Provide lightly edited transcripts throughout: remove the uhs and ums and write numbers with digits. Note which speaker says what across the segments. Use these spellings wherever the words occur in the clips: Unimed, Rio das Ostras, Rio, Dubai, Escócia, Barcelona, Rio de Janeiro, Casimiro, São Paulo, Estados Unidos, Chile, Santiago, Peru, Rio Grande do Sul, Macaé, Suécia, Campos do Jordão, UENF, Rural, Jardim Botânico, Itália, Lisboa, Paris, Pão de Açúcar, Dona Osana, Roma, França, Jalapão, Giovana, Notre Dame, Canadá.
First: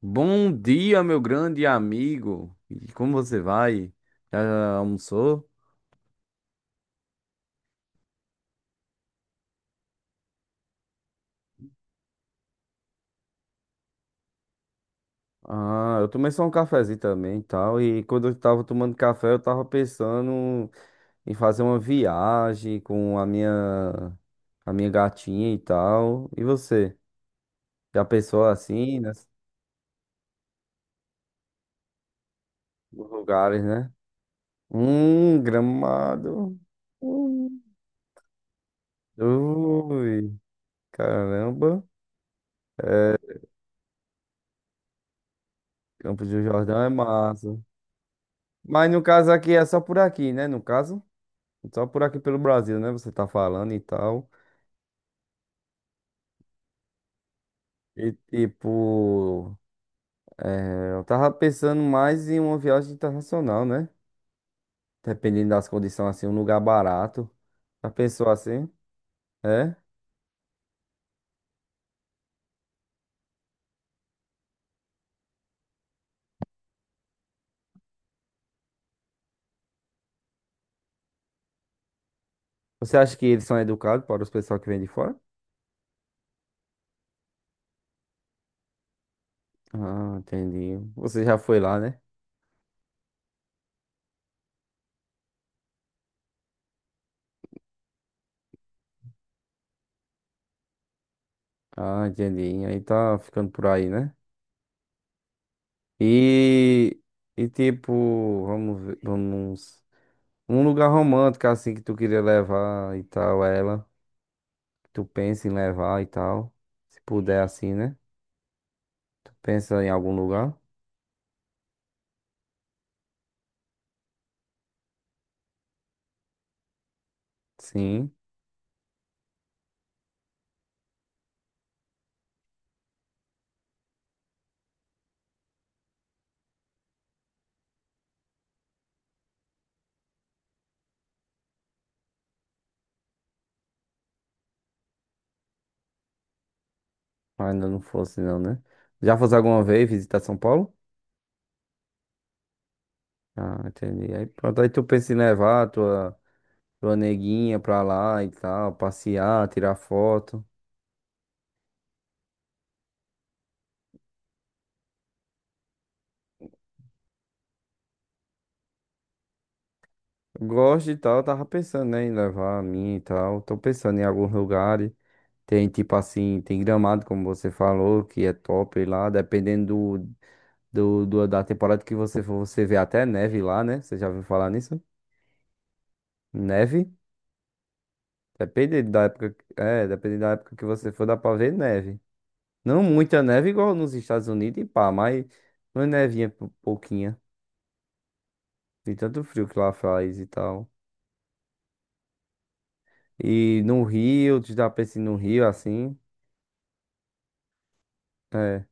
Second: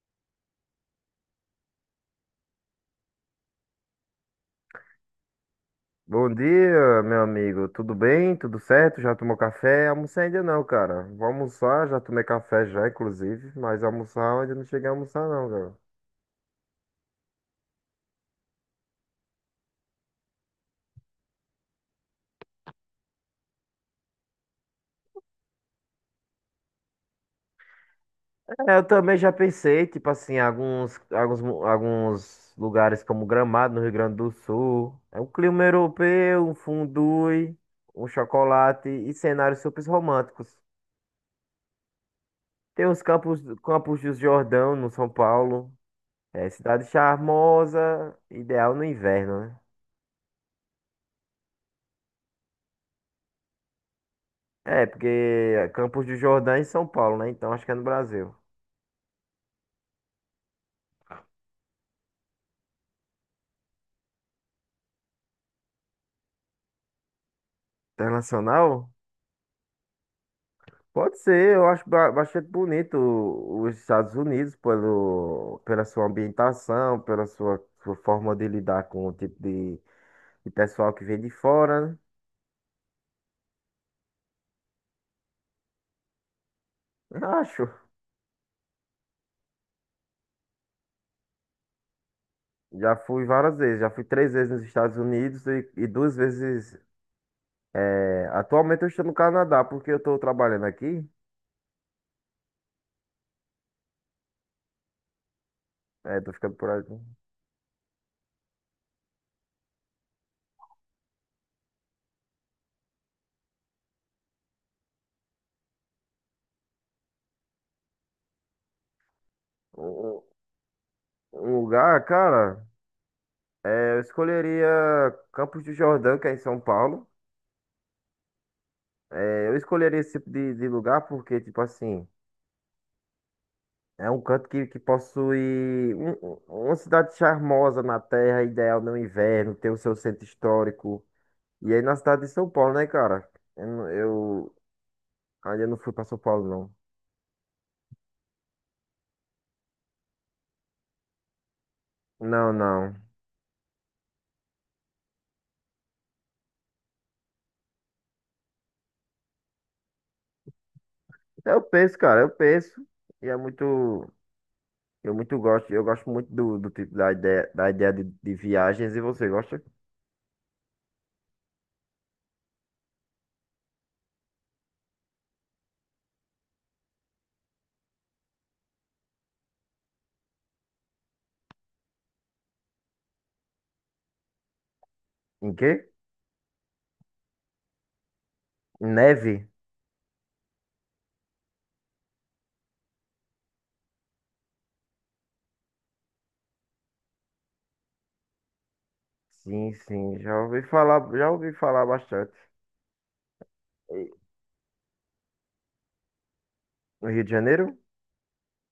Speaker 1: Bom dia, meu grande amigo. E como você vai? Já almoçou?
Speaker 2: Bom dia, meu amigo. Tudo bem? Tudo certo? Já tomou café? Almocei ainda não, cara. Vou almoçar, já tomei café já, inclusive, mas almoçar eu ainda não cheguei a almoçar não, cara.
Speaker 1: Ah, eu tomei só um cafezinho também e tal. E quando eu tava tomando café, eu tava pensando em fazer uma viagem com a minha gatinha e tal. E você? Já pensou
Speaker 2: É, eu
Speaker 1: assim, né?
Speaker 2: também já pensei, tipo assim, alguns lugares
Speaker 1: Nos
Speaker 2: como
Speaker 1: lugares,
Speaker 2: Gramado, no
Speaker 1: né?
Speaker 2: Rio Grande do Sul, é um clima europeu, um
Speaker 1: Gramado.
Speaker 2: fondue,
Speaker 1: Hum.
Speaker 2: um chocolate e cenários super
Speaker 1: Ui,
Speaker 2: românticos.
Speaker 1: caramba.
Speaker 2: Tem Campos do Jordão, no São Paulo.
Speaker 1: Campos do
Speaker 2: É
Speaker 1: Jordão
Speaker 2: cidade
Speaker 1: é massa.
Speaker 2: charmosa, ideal no
Speaker 1: Mas no caso
Speaker 2: inverno,
Speaker 1: aqui
Speaker 2: né?
Speaker 1: é só por aqui, né? No caso. Só por aqui pelo Brasil, né? Você tá falando e tal.
Speaker 2: É, porque Campos do Jordão é em São Paulo, né? Então acho que é no
Speaker 1: E
Speaker 2: Brasil.
Speaker 1: tipo, é, eu tava pensando mais em uma viagem internacional, né? Dependendo das condições, assim, um lugar barato. Já pensou assim?
Speaker 2: Internacional?
Speaker 1: É?
Speaker 2: Pode ser, eu acho bastante bonito os Estados Unidos pela sua ambientação, sua forma de lidar com o de pessoal que vem de fora, né?
Speaker 1: Você acha que eles são educados para os pessoal que vem de fora?
Speaker 2: Eu acho.
Speaker 1: Ah, entendi. Você já foi lá, né?
Speaker 2: Já fui várias vezes, já fui 3 vezes nos Estados Unidos e 2 vezes. Atualmente eu estou no Canadá, porque eu estou trabalhando aqui,
Speaker 1: Ah, entendi. Aí tá ficando por aí, né?
Speaker 2: tô ficando por aqui.
Speaker 1: E, e tipo, vamos ver, vamos. Um lugar romântico, assim, que tu queria levar e tal, ela. Tu pensa em levar e tal. Se puder assim, né? Tu pensa
Speaker 2: Um,
Speaker 1: em algum
Speaker 2: um
Speaker 1: lugar?
Speaker 2: um lugar, cara. É, eu escolheria Campos do Jordão, que é em São Paulo.
Speaker 1: Sim.
Speaker 2: É, eu escolheria esse de lugar porque, tipo assim, é um canto que possui uma cidade charmosa na terra, ideal no inverno, tem o seu centro histórico. E aí na cidade de São Paulo, né, cara? Eu ainda não fui pra São Paulo, não.
Speaker 1: mas Ainda não fosse não, né? Já fosse alguma vez visitar São Paulo?
Speaker 2: Não, não.
Speaker 1: Ah, entendi. Aí pronto, aí tu pensa em levar a tua neguinha pra lá e tal, passear, tirar foto.
Speaker 2: Eu penso, cara, eu penso. E é muito. Eu muito gosto. Eu gosto muito do tipo da ideia de viagens. E você gosta?
Speaker 1: Gosto e tal, tava pensando, né, em levar a minha e tal. Tô pensando em alguns lugares. Tem tipo assim, tem Gramado, como você falou, que é top lá, dependendo da temporada que você for, você vê até neve lá, né? Você já ouviu falar nisso?
Speaker 2: Em quê?
Speaker 1: Neve? Depende da época,
Speaker 2: Neve?
Speaker 1: é, depende da época que você for, dá pra ver neve. Não muita neve igual nos Estados Unidos e pá, mas uma nevinha pouquinha. De tanto frio que lá
Speaker 2: Sim,
Speaker 1: faz
Speaker 2: sim,
Speaker 1: e tal.
Speaker 2: já ouvi falar bastante.
Speaker 1: E no
Speaker 2: E-
Speaker 1: Rio, tu já pensa em ir no Rio assim?
Speaker 2: No Rio de Janeiro?
Speaker 1: É,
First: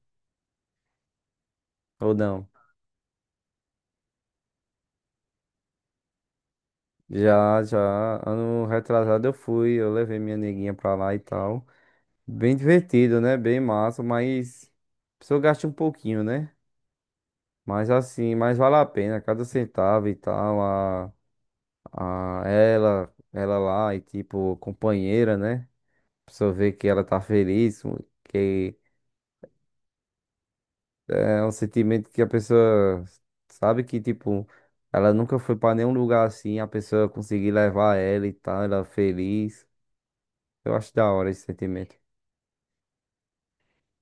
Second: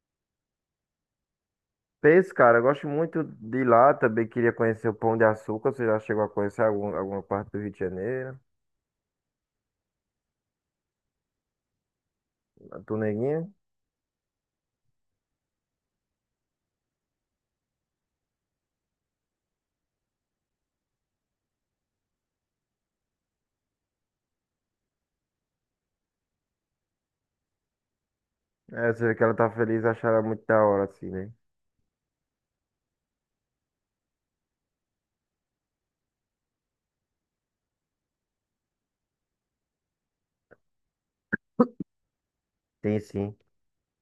Speaker 1: ou
Speaker 2: Peixe,
Speaker 1: não?
Speaker 2: cara, eu gosto muito de lá, também queria conhecer o Pão de Açúcar, você já chegou a conhecer alguma parte do
Speaker 1: Já,
Speaker 2: Rio
Speaker 1: já,
Speaker 2: de Janeiro?
Speaker 1: ano retrasado eu fui, eu levei minha neguinha pra lá e tal. Bem
Speaker 2: A tua
Speaker 1: divertido, né?
Speaker 2: neguinha?
Speaker 1: Bem massa, mas a pessoa gasta um pouquinho, né? Mas assim, mas vale a pena cada centavo e tal, a ela lá e tipo companheira, né? A pessoa vê que ela tá feliz, que
Speaker 2: É, você vê que ela tá feliz, achar ela muito da hora, assim, né?
Speaker 1: é um sentimento que a pessoa sabe que tipo ela nunca foi pra nenhum lugar assim, a pessoa conseguir levar ela e tal, ela feliz. Eu acho da hora esse sentimento.
Speaker 2: Tem sim.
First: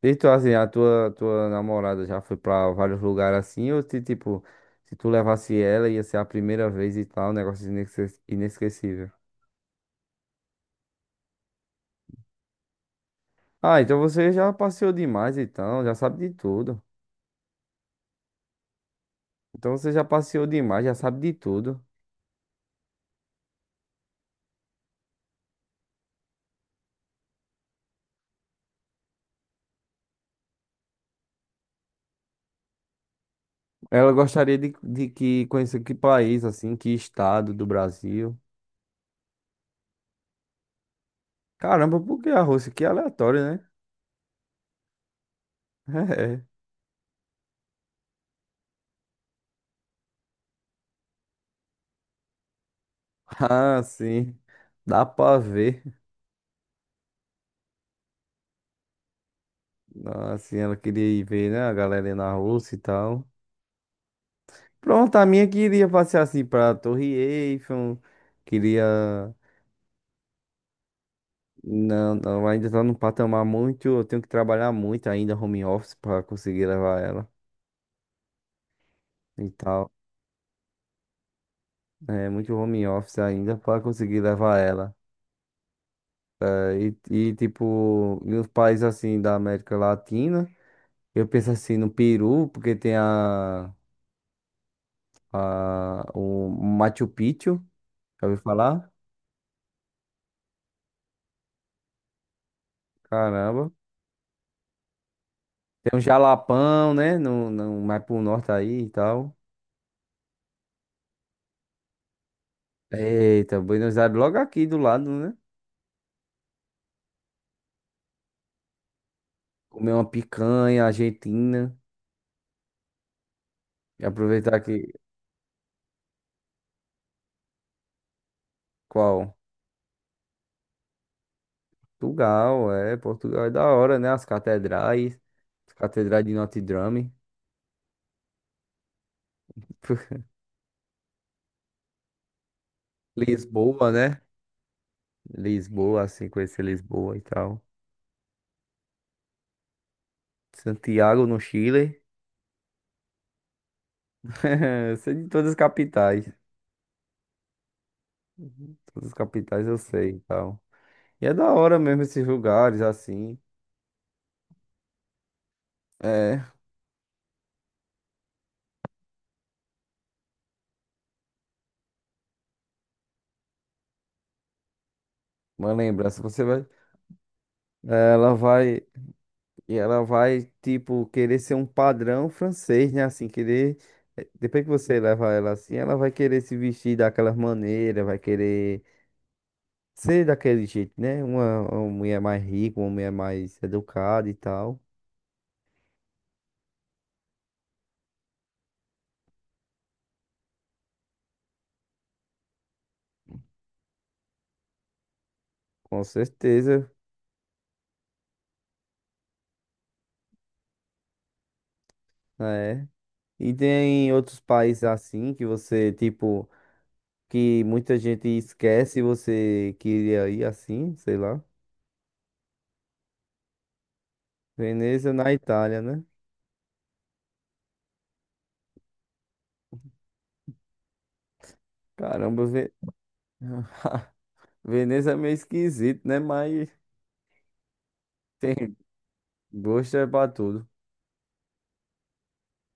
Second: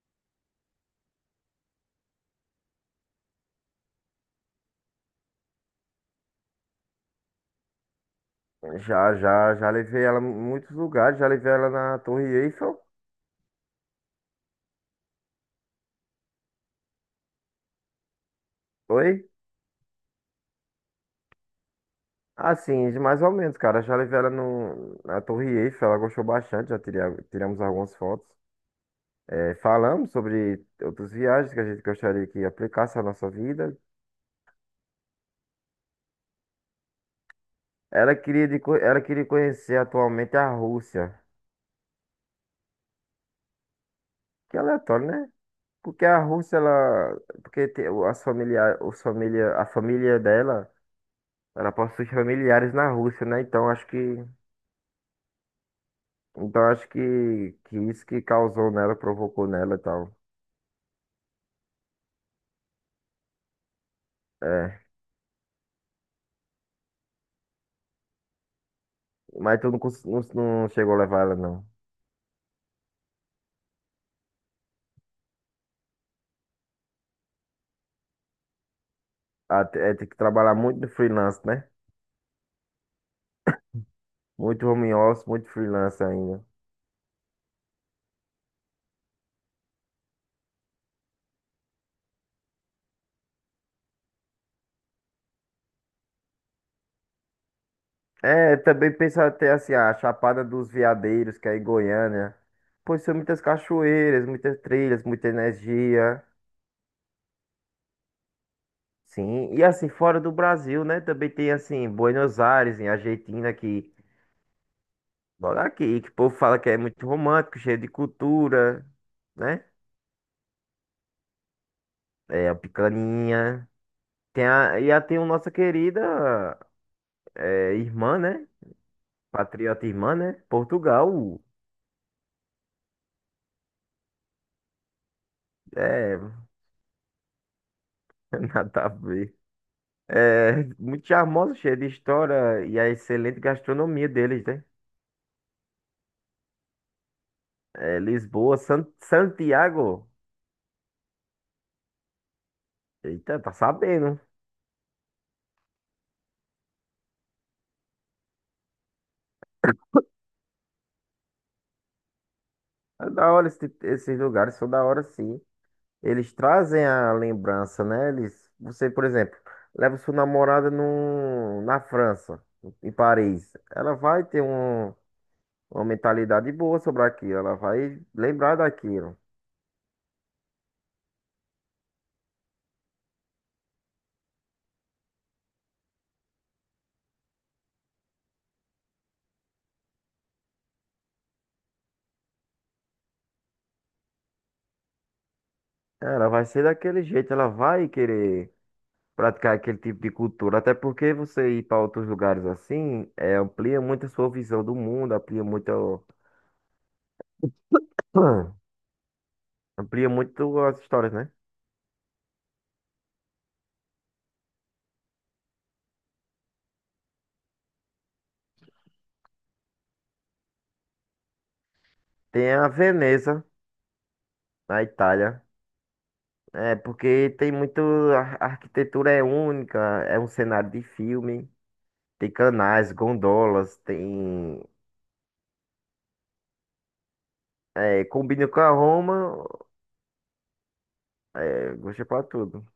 Speaker 1: E tu, assim, a tua, namorada já foi pra vários lugares assim, ou se, tipo, se tu levasse ela, ia ser a primeira vez e tal, um negócio inesquecível.
Speaker 2: Já levei ela em muitos lugares, já levei ela na Torre Eiffel.
Speaker 1: Ah, então você já passeou demais, então, já sabe de tudo.
Speaker 2: Oi?
Speaker 1: Então você já passeou demais, já sabe de tudo.
Speaker 2: Assim, mais ou menos, cara, já levei ela no, na Torre Eiffel, ela gostou bastante, tiramos algumas fotos. É, falamos sobre outras viagens que a gente gostaria que aplicasse à nossa vida.
Speaker 1: Ela gostaria de que conhecer que país, assim, que estado do Brasil.
Speaker 2: Ela queria conhecer atualmente a Rússia.
Speaker 1: Caramba, por que a Rússia? Que aleatório, né?
Speaker 2: Que é aleatório, né? Porque a
Speaker 1: É.
Speaker 2: Rússia, ela. Porque te- o- as familia, os família, a família dela, ela possui familiares na Rússia, né? Então
Speaker 1: Ah,
Speaker 2: acho que.
Speaker 1: sim. Dá pra ver.
Speaker 2: Então acho que isso que causou nela, provocou nela e tal.
Speaker 1: Ah, assim, ela queria ir ver, né, a galera na Rússia e tal.
Speaker 2: É.
Speaker 1: Pronto, a minha queria passear assim pra Torre Eiffel, queria.
Speaker 2: Mas tu não, cons- não, Não chegou a levar ela, não.
Speaker 1: Não, não, ainda tá num patamar muito. Eu tenho que trabalhar muito ainda, home office, pra conseguir levar ela e tal.
Speaker 2: É, tem que trabalhar muito no freelance, né?
Speaker 1: É, muito home office ainda pra conseguir levar
Speaker 2: Muito
Speaker 1: ela.
Speaker 2: home office, muito freelance ainda.
Speaker 1: É, e tipo, nos países assim da América Latina, eu penso assim no Peru, porque tem o Machu Picchu, já ouviu
Speaker 2: É,
Speaker 1: falar?
Speaker 2: também pensar até assim, a Chapada dos Veadeiros, que é em Goiânia. Pois são muitas
Speaker 1: Caramba.
Speaker 2: cachoeiras, muitas trilhas, muita
Speaker 1: Tem um
Speaker 2: energia.
Speaker 1: Jalapão, né? No, mais pro norte aí e tal.
Speaker 2: Sim, e assim, fora do Brasil, né? Também tem assim, Buenos Aires, em Argentina,
Speaker 1: Eita,
Speaker 2: que
Speaker 1: Buenos Aires, logo aqui do lado, né?
Speaker 2: olha aqui, que o povo fala que é muito romântico, cheio de cultura, né?
Speaker 1: Comer uma picanha argentina
Speaker 2: É, a picaninha.
Speaker 1: e aproveitar que.
Speaker 2: Tem a nossa querida irmã, né?
Speaker 1: Qual?
Speaker 2: Patriota irmã, né? Portugal.
Speaker 1: Portugal, é. Portugal é da hora, né? As catedrais. As
Speaker 2: É,
Speaker 1: catedrais de Notre Dame.
Speaker 2: nada a ver. É, muito charmosa, cheia de história e a excelente
Speaker 1: Lisboa,
Speaker 2: gastronomia
Speaker 1: né?
Speaker 2: deles, né?
Speaker 1: Lisboa, assim, conhecer Lisboa e tal.
Speaker 2: É, Lisboa, Santiago.
Speaker 1: Santiago, no Chile.
Speaker 2: Eita, tá sabendo.
Speaker 1: Eu sei de todas as capitais. Todas as capitais eu sei e tal. E é da hora mesmo esses lugares,
Speaker 2: É da
Speaker 1: assim.
Speaker 2: hora esse esses lugares, são da hora sim. Eles
Speaker 1: É,
Speaker 2: trazem a lembrança, né? Eles, você, por exemplo, leva sua namorada no, na França, em Paris. Ela vai ter um,
Speaker 1: uma
Speaker 2: uma
Speaker 1: lembrança. Você
Speaker 2: mentalidade
Speaker 1: vai.
Speaker 2: boa sobre aquilo, ela vai
Speaker 1: É, ela
Speaker 2: lembrar
Speaker 1: vai.
Speaker 2: daquilo.
Speaker 1: E ela vai, tipo, querer ser um padrão francês, né? Assim, querer. Depois que você levar ela assim, ela vai querer se vestir daquela maneira, vai querer ser daquele jeito, né? Uma mulher mais rica, uma mulher mais educada e tal.
Speaker 2: Ela vai ser daquele jeito, ela vai querer. Praticar aquele tipo de cultura. Até porque você ir para outros lugares assim, é, amplia muito a sua visão do mundo, amplia muito,
Speaker 1: Com certeza,
Speaker 2: amplia muito as histórias, né?
Speaker 1: é. E tem outros países assim que você, tipo, que muita gente esquece e você queria ir assim, sei lá.
Speaker 2: Tem a Veneza, na
Speaker 1: Veneza na
Speaker 2: Itália.
Speaker 1: Itália, né?
Speaker 2: É, porque tem muito. A arquitetura é única, é um cenário de filme. Tem
Speaker 1: Caramba,
Speaker 2: canais, gondolas, tem.
Speaker 1: Veneza é meio esquisito, né? Mas
Speaker 2: É, combina com a
Speaker 1: Tem
Speaker 2: Roma,
Speaker 1: gosto é pra tudo.
Speaker 2: é, gostei pra tudo.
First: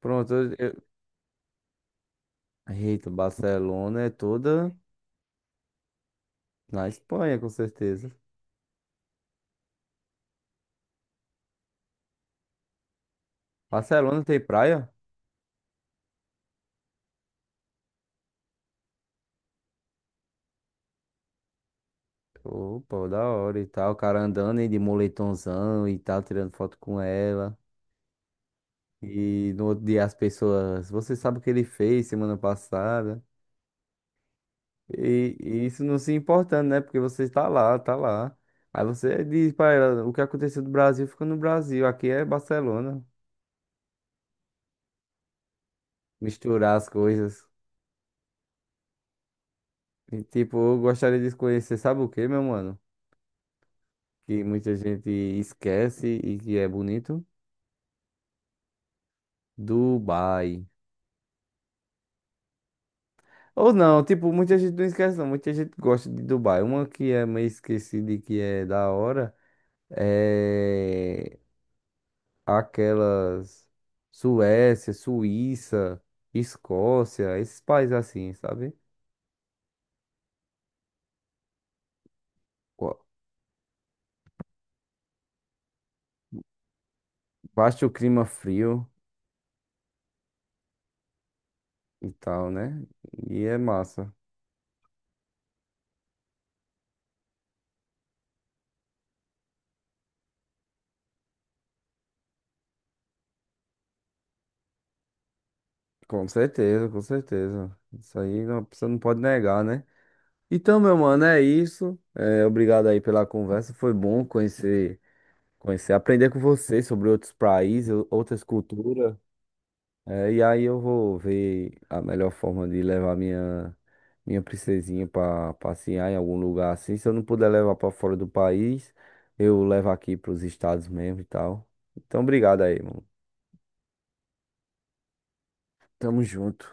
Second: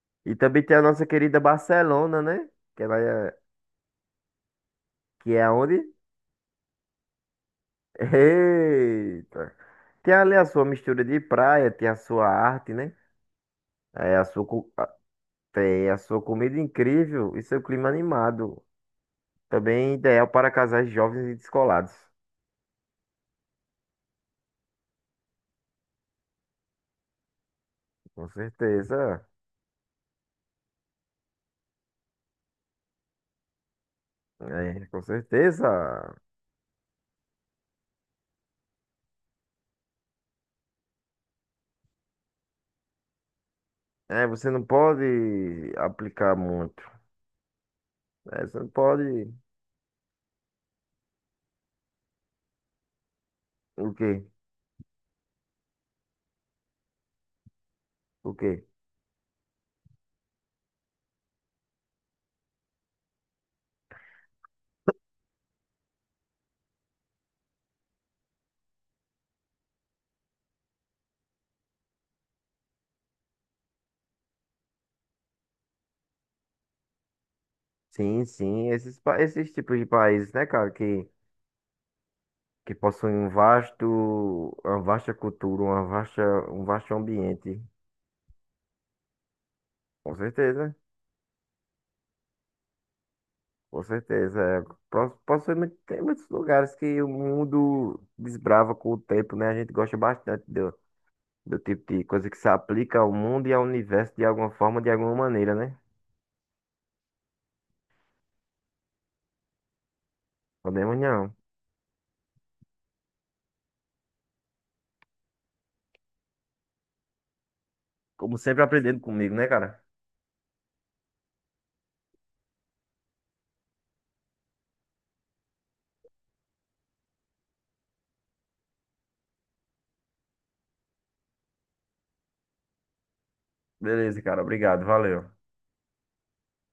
Speaker 1: Pronto,
Speaker 2: E também tem a nossa querida Barcelona, né? Que ela
Speaker 1: Eita,
Speaker 2: é.
Speaker 1: Barcelona é toda
Speaker 2: Que é onde?
Speaker 1: na Espanha, com certeza.
Speaker 2: Eita! Tem ali a sua mistura de praia, tem a sua arte, né? É
Speaker 1: Barcelona
Speaker 2: a
Speaker 1: tem
Speaker 2: sua, co- a-
Speaker 1: praia?
Speaker 2: Tem a sua comida incrível e seu clima animado. Também ideal para casais jovens e descolados.
Speaker 1: Opa, da hora e tal. O cara andando aí de moletomzão e tal, tirando foto com ela.
Speaker 2: Com certeza.
Speaker 1: E no outro dia as pessoas, você sabe o que ele fez semana passada.
Speaker 2: É, com
Speaker 1: E isso não se
Speaker 2: certeza.
Speaker 1: importando, né? Porque você está lá, tá lá. Aí você diz pra ela, o que aconteceu no Brasil fica no Brasil. Aqui é Barcelona.
Speaker 2: É, você não pode aplicar
Speaker 1: Misturar as
Speaker 2: muito.
Speaker 1: coisas.
Speaker 2: É, você não pode.
Speaker 1: E, tipo, eu gostaria de conhecer, sabe o que, meu mano?
Speaker 2: O quê?
Speaker 1: Que muita gente esquece e que é bonito.
Speaker 2: O quê?
Speaker 1: Dubai. Ou não, tipo, muita gente não esquece, não. Muita gente gosta de Dubai. Uma que é meio esquecida e que é da hora é aquelas Suécia, Suíça, Escócia, esses países
Speaker 2: Sim,
Speaker 1: assim,
Speaker 2: sim.
Speaker 1: sabe?
Speaker 2: Esses tipos de países, né, cara, que
Speaker 1: Qua-
Speaker 2: possuem uma vasta cultura, um vasto ambiente.
Speaker 1: Basta o clima frio
Speaker 2: Com certeza,
Speaker 1: e tal, né? E é
Speaker 2: com
Speaker 1: massa.
Speaker 2: certeza. É, possivelmente tem muitos lugares que o mundo desbrava com o tempo, né? A gente gosta bastante do tipo de coisa que se aplica ao mundo e ao universo de alguma forma, de alguma maneira, né?
Speaker 1: Com certeza, com certeza. Isso aí não, você não pode negar, né? Então, meu
Speaker 2: Podemos
Speaker 1: mano,
Speaker 2: não.
Speaker 1: é isso. É, obrigado aí pela conversa. Foi bom conhecer, aprender com você sobre outros países,
Speaker 2: Como
Speaker 1: outras
Speaker 2: sempre aprendendo
Speaker 1: culturas.
Speaker 2: comigo, né, cara?
Speaker 1: É, e aí eu vou ver a melhor forma de levar minha, princesinha para passear em algum lugar assim. Se eu não puder levar para fora do país, eu levo aqui para os estados mesmo e tal. Então, obrigado aí, mano.
Speaker 2: Beleza, cara. Obrigado. Valeu.
Speaker 1: Tamo junto.